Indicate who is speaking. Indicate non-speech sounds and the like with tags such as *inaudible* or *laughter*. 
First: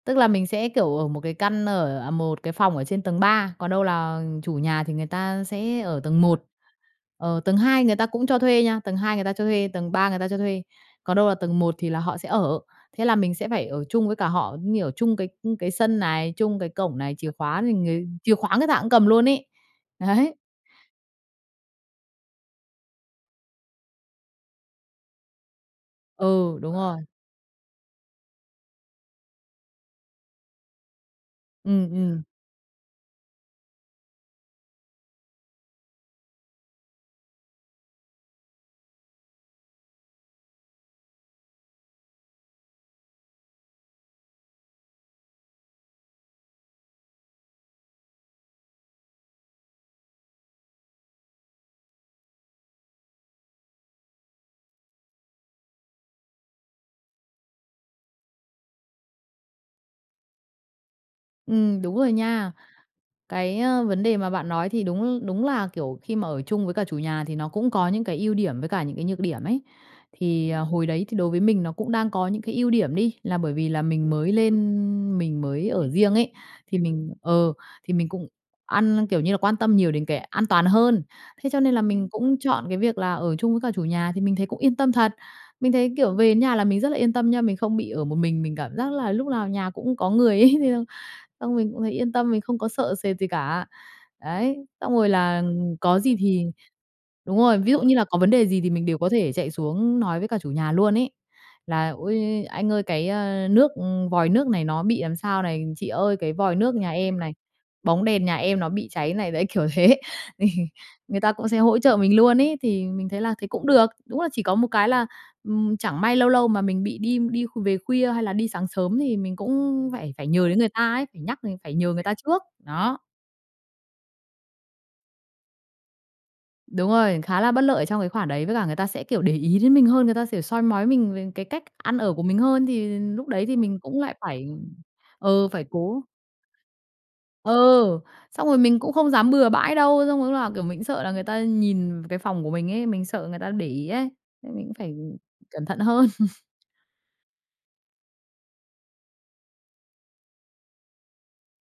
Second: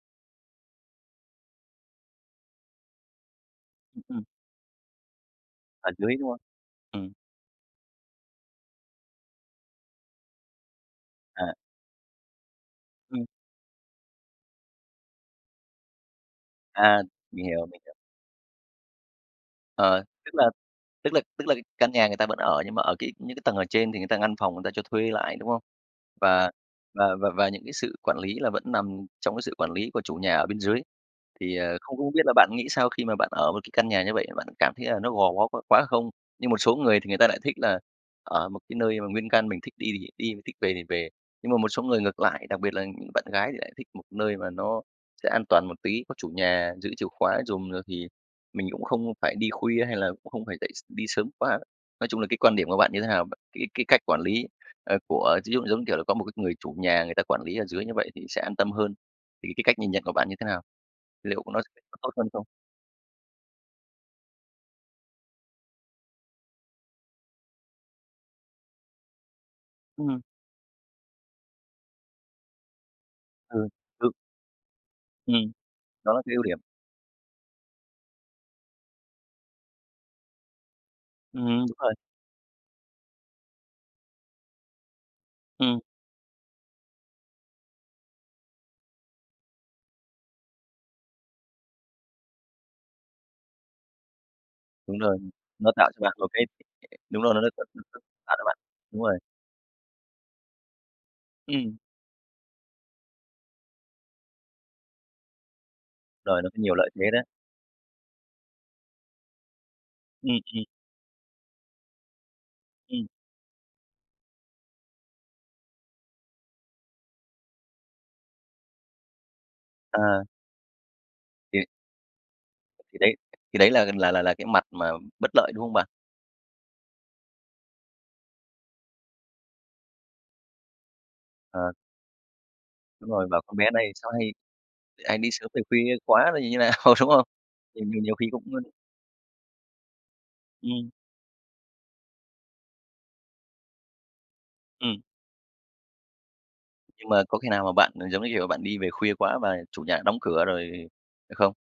Speaker 1: Tức là mình sẽ, kiểu, ở một cái căn ở, à, một cái phòng ở trên tầng 3, còn đâu là
Speaker 2: Ừm.
Speaker 1: chủ nhà thì người ta sẽ
Speaker 2: À,
Speaker 1: ở
Speaker 2: chú ý,
Speaker 1: tầng
Speaker 2: đúng hông?
Speaker 1: 1.
Speaker 2: Ừm.
Speaker 1: Ờ, tầng 2 người ta cũng cho thuê nha, tầng 2 người ta cho thuê, tầng 3 người ta cho thuê, còn đâu là
Speaker 2: À.
Speaker 1: tầng 1 thì là họ sẽ ở. Thế là
Speaker 2: Ừm.
Speaker 1: mình sẽ phải ở chung với cả họ, như kiểu, chung cái, ưm, cái sân này, chung cái cổng
Speaker 2: À,
Speaker 1: này, chìa
Speaker 2: mình
Speaker 1: khóa
Speaker 2: hiểu,
Speaker 1: thì
Speaker 2: mình hiểu.
Speaker 1: người chìa khóa người ta cũng cầm luôn ấy.
Speaker 2: Ờ, tức
Speaker 1: Đấy.
Speaker 2: là tức là tức là cái căn nhà người ta vẫn ở, nhưng mà ở cái những cái tầng ở trên thì người ta ngăn phòng người ta cho thuê lại, đúng không? Và
Speaker 1: Ừ, đúng rồi.
Speaker 2: và và và những cái sự quản lý là vẫn nằm trong cái sự quản lý của chủ nhà ở bên dưới. Thì, ờ,
Speaker 1: Ừm,
Speaker 2: không không biết
Speaker 1: ừm.
Speaker 2: là bạn nghĩ sao khi mà bạn ở một cái căn nhà như vậy? Bạn cảm thấy là nó gò bó quá quá không? Như một số người thì người ta lại thích là ở một cái nơi mà nguyên căn, mình thích đi thì đi, thích về thì về. Nhưng mà một số người ngược lại, đặc biệt là những bạn gái, thì lại thích một nơi mà nó sẽ an toàn một tí, có chủ nhà giữ chìa khóa giùm, rồi thì mình cũng không phải đi khuya hay là cũng không phải dậy s đi sớm quá. Nói chung là cái quan điểm của bạn như thế nào v cái cái cách quản lý, ơ, của ví dụ, giống kiểu là, có một cái người chủ nhà người ta quản lý ở dưới như vậy thì sẽ an tâm hơn, thì cái cách nhìn nhận của bạn như thế nào? Liệu có nó
Speaker 1: Ừm,
Speaker 2: *unintelligible*
Speaker 1: đúng
Speaker 2: có tốt
Speaker 1: rồi
Speaker 2: hơn không?
Speaker 1: nha. Cái, a, vấn đề mà bạn nói thì đúng đúng là, kiểu, khi mà ở chung với cả chủ nhà thì nó cũng có những cái ưu điểm với cả những cái nhược điểm ấy.
Speaker 2: Ừm.
Speaker 1: Thì, à, hồi đấy thì đối với mình nó cũng đang có những cái ưu điểm đi, là bởi
Speaker 2: Ừm,
Speaker 1: vì là mình
Speaker 2: ừ.
Speaker 1: mới lên, mình
Speaker 2: Ừm,
Speaker 1: mới ở
Speaker 2: đó
Speaker 1: riêng
Speaker 2: là
Speaker 1: ấy,
Speaker 2: cái ưu điểm.
Speaker 1: thì mình ờ, thì mình cũng ăn kiểu như là, quan tâm nhiều đến cái an toàn hơn.
Speaker 2: Ừm,
Speaker 1: Thế cho nên
Speaker 2: đúng
Speaker 1: là
Speaker 2: rồi.
Speaker 1: mình cũng chọn cái việc là ở chung với cả chủ nhà, thì mình thấy cũng yên tâm thật. Mình
Speaker 2: Ừm.
Speaker 1: thấy, kiểu, về đến nhà là mình rất là yên tâm nha, mình không bị ở một mình, mình cảm giác là lúc nào nhà cũng có người ấy thiêng xong mình cũng thấy yên tâm, mình không có sợ sệt gì cả. Đấy, xong
Speaker 2: Đúng
Speaker 1: rồi
Speaker 2: rồi,
Speaker 1: là,
Speaker 2: nó
Speaker 1: ừm,
Speaker 2: tạo cho
Speaker 1: có
Speaker 2: bạn
Speaker 1: gì
Speaker 2: một cái
Speaker 1: thì
Speaker 2: đúng rồi
Speaker 1: đúng rồi, ví dụ như
Speaker 2: *unintelligible*
Speaker 1: là có vấn
Speaker 2: tạo cho
Speaker 1: đề
Speaker 2: bạn
Speaker 1: gì thì mình đều
Speaker 2: đúng
Speaker 1: có
Speaker 2: rồi.
Speaker 1: thể chạy xuống nói với cả chủ nhà luôn ấy.
Speaker 2: Ừm.
Speaker 1: Là "Ôi, anh ơi cái, ơ, nước, ừm, vòi nước này nó bị làm sao" này, "Chị ơi cái
Speaker 2: Rồi, nó
Speaker 1: vòi
Speaker 2: có
Speaker 1: nước
Speaker 2: nhiều lợi
Speaker 1: nhà
Speaker 2: thế
Speaker 1: em"
Speaker 2: đấy.
Speaker 1: này, "bóng đèn nhà em nó bị cháy" này, đấy, kiểu thế,
Speaker 2: Ừm, ừm.
Speaker 1: *laughs* người ta cũng sẽ hỗ trợ mình luôn ấy, thì
Speaker 2: Ừm.
Speaker 1: mình thấy là thế cũng được. Đúng là chỉ có một cái là, ừm, chẳng may lâu lâu mà mình bị đi đi kh về khuya, hay là đi sáng sớm thì mình cũng phải
Speaker 2: À.
Speaker 1: phải nhờ đến người ta ấy, phải nhắc này,
Speaker 2: Thì
Speaker 1: phải nhờ người ta trước.
Speaker 2: Thì
Speaker 1: Đó.
Speaker 2: đấy thì đấy là là là là cái mặt mà bất lợi, đúng không bạn?
Speaker 1: Đúng rồi, khá là bất lợi ở trong cái khoản đấy, với cả người ta sẽ, kiểu, để ý đến mình hơn, người ta, kiểu, soi mói mình về cái cách
Speaker 2: Ờ.
Speaker 1: ăn ở của mình hơn, thì
Speaker 2: Đúng rồi,
Speaker 1: lúc
Speaker 2: bảo:
Speaker 1: đấy thì
Speaker 2: "Con bé
Speaker 1: mình
Speaker 2: này
Speaker 1: cũng
Speaker 2: sao
Speaker 1: lại
Speaker 2: hay
Speaker 1: phải
Speaker 2: hay đi
Speaker 1: ờ,
Speaker 2: sớm về
Speaker 1: phải
Speaker 2: khuya
Speaker 1: cố.
Speaker 2: quá, rồi như nào?" Đúng không?
Speaker 1: Ờ,
Speaker 2: Thì mình nhiều khi cũng,
Speaker 1: xong rồi
Speaker 2: ơ
Speaker 1: mình cũng không dám bừa bãi đâu, xong rồi lúc lào, kiểu, mình cũng
Speaker 2: Ừm.
Speaker 1: sợ là người ta nhìn cái phòng của mình ấy, mình sợ người ta để ý ấy, nên mình cũng phải,
Speaker 2: Ừm.
Speaker 1: ưm, cẩn thận hơn.
Speaker 2: Nhưng mà có khi nào mà bạn, giống như kiểu, bạn đi về khuya quá và chủ nhà đóng cửa rồi hay không?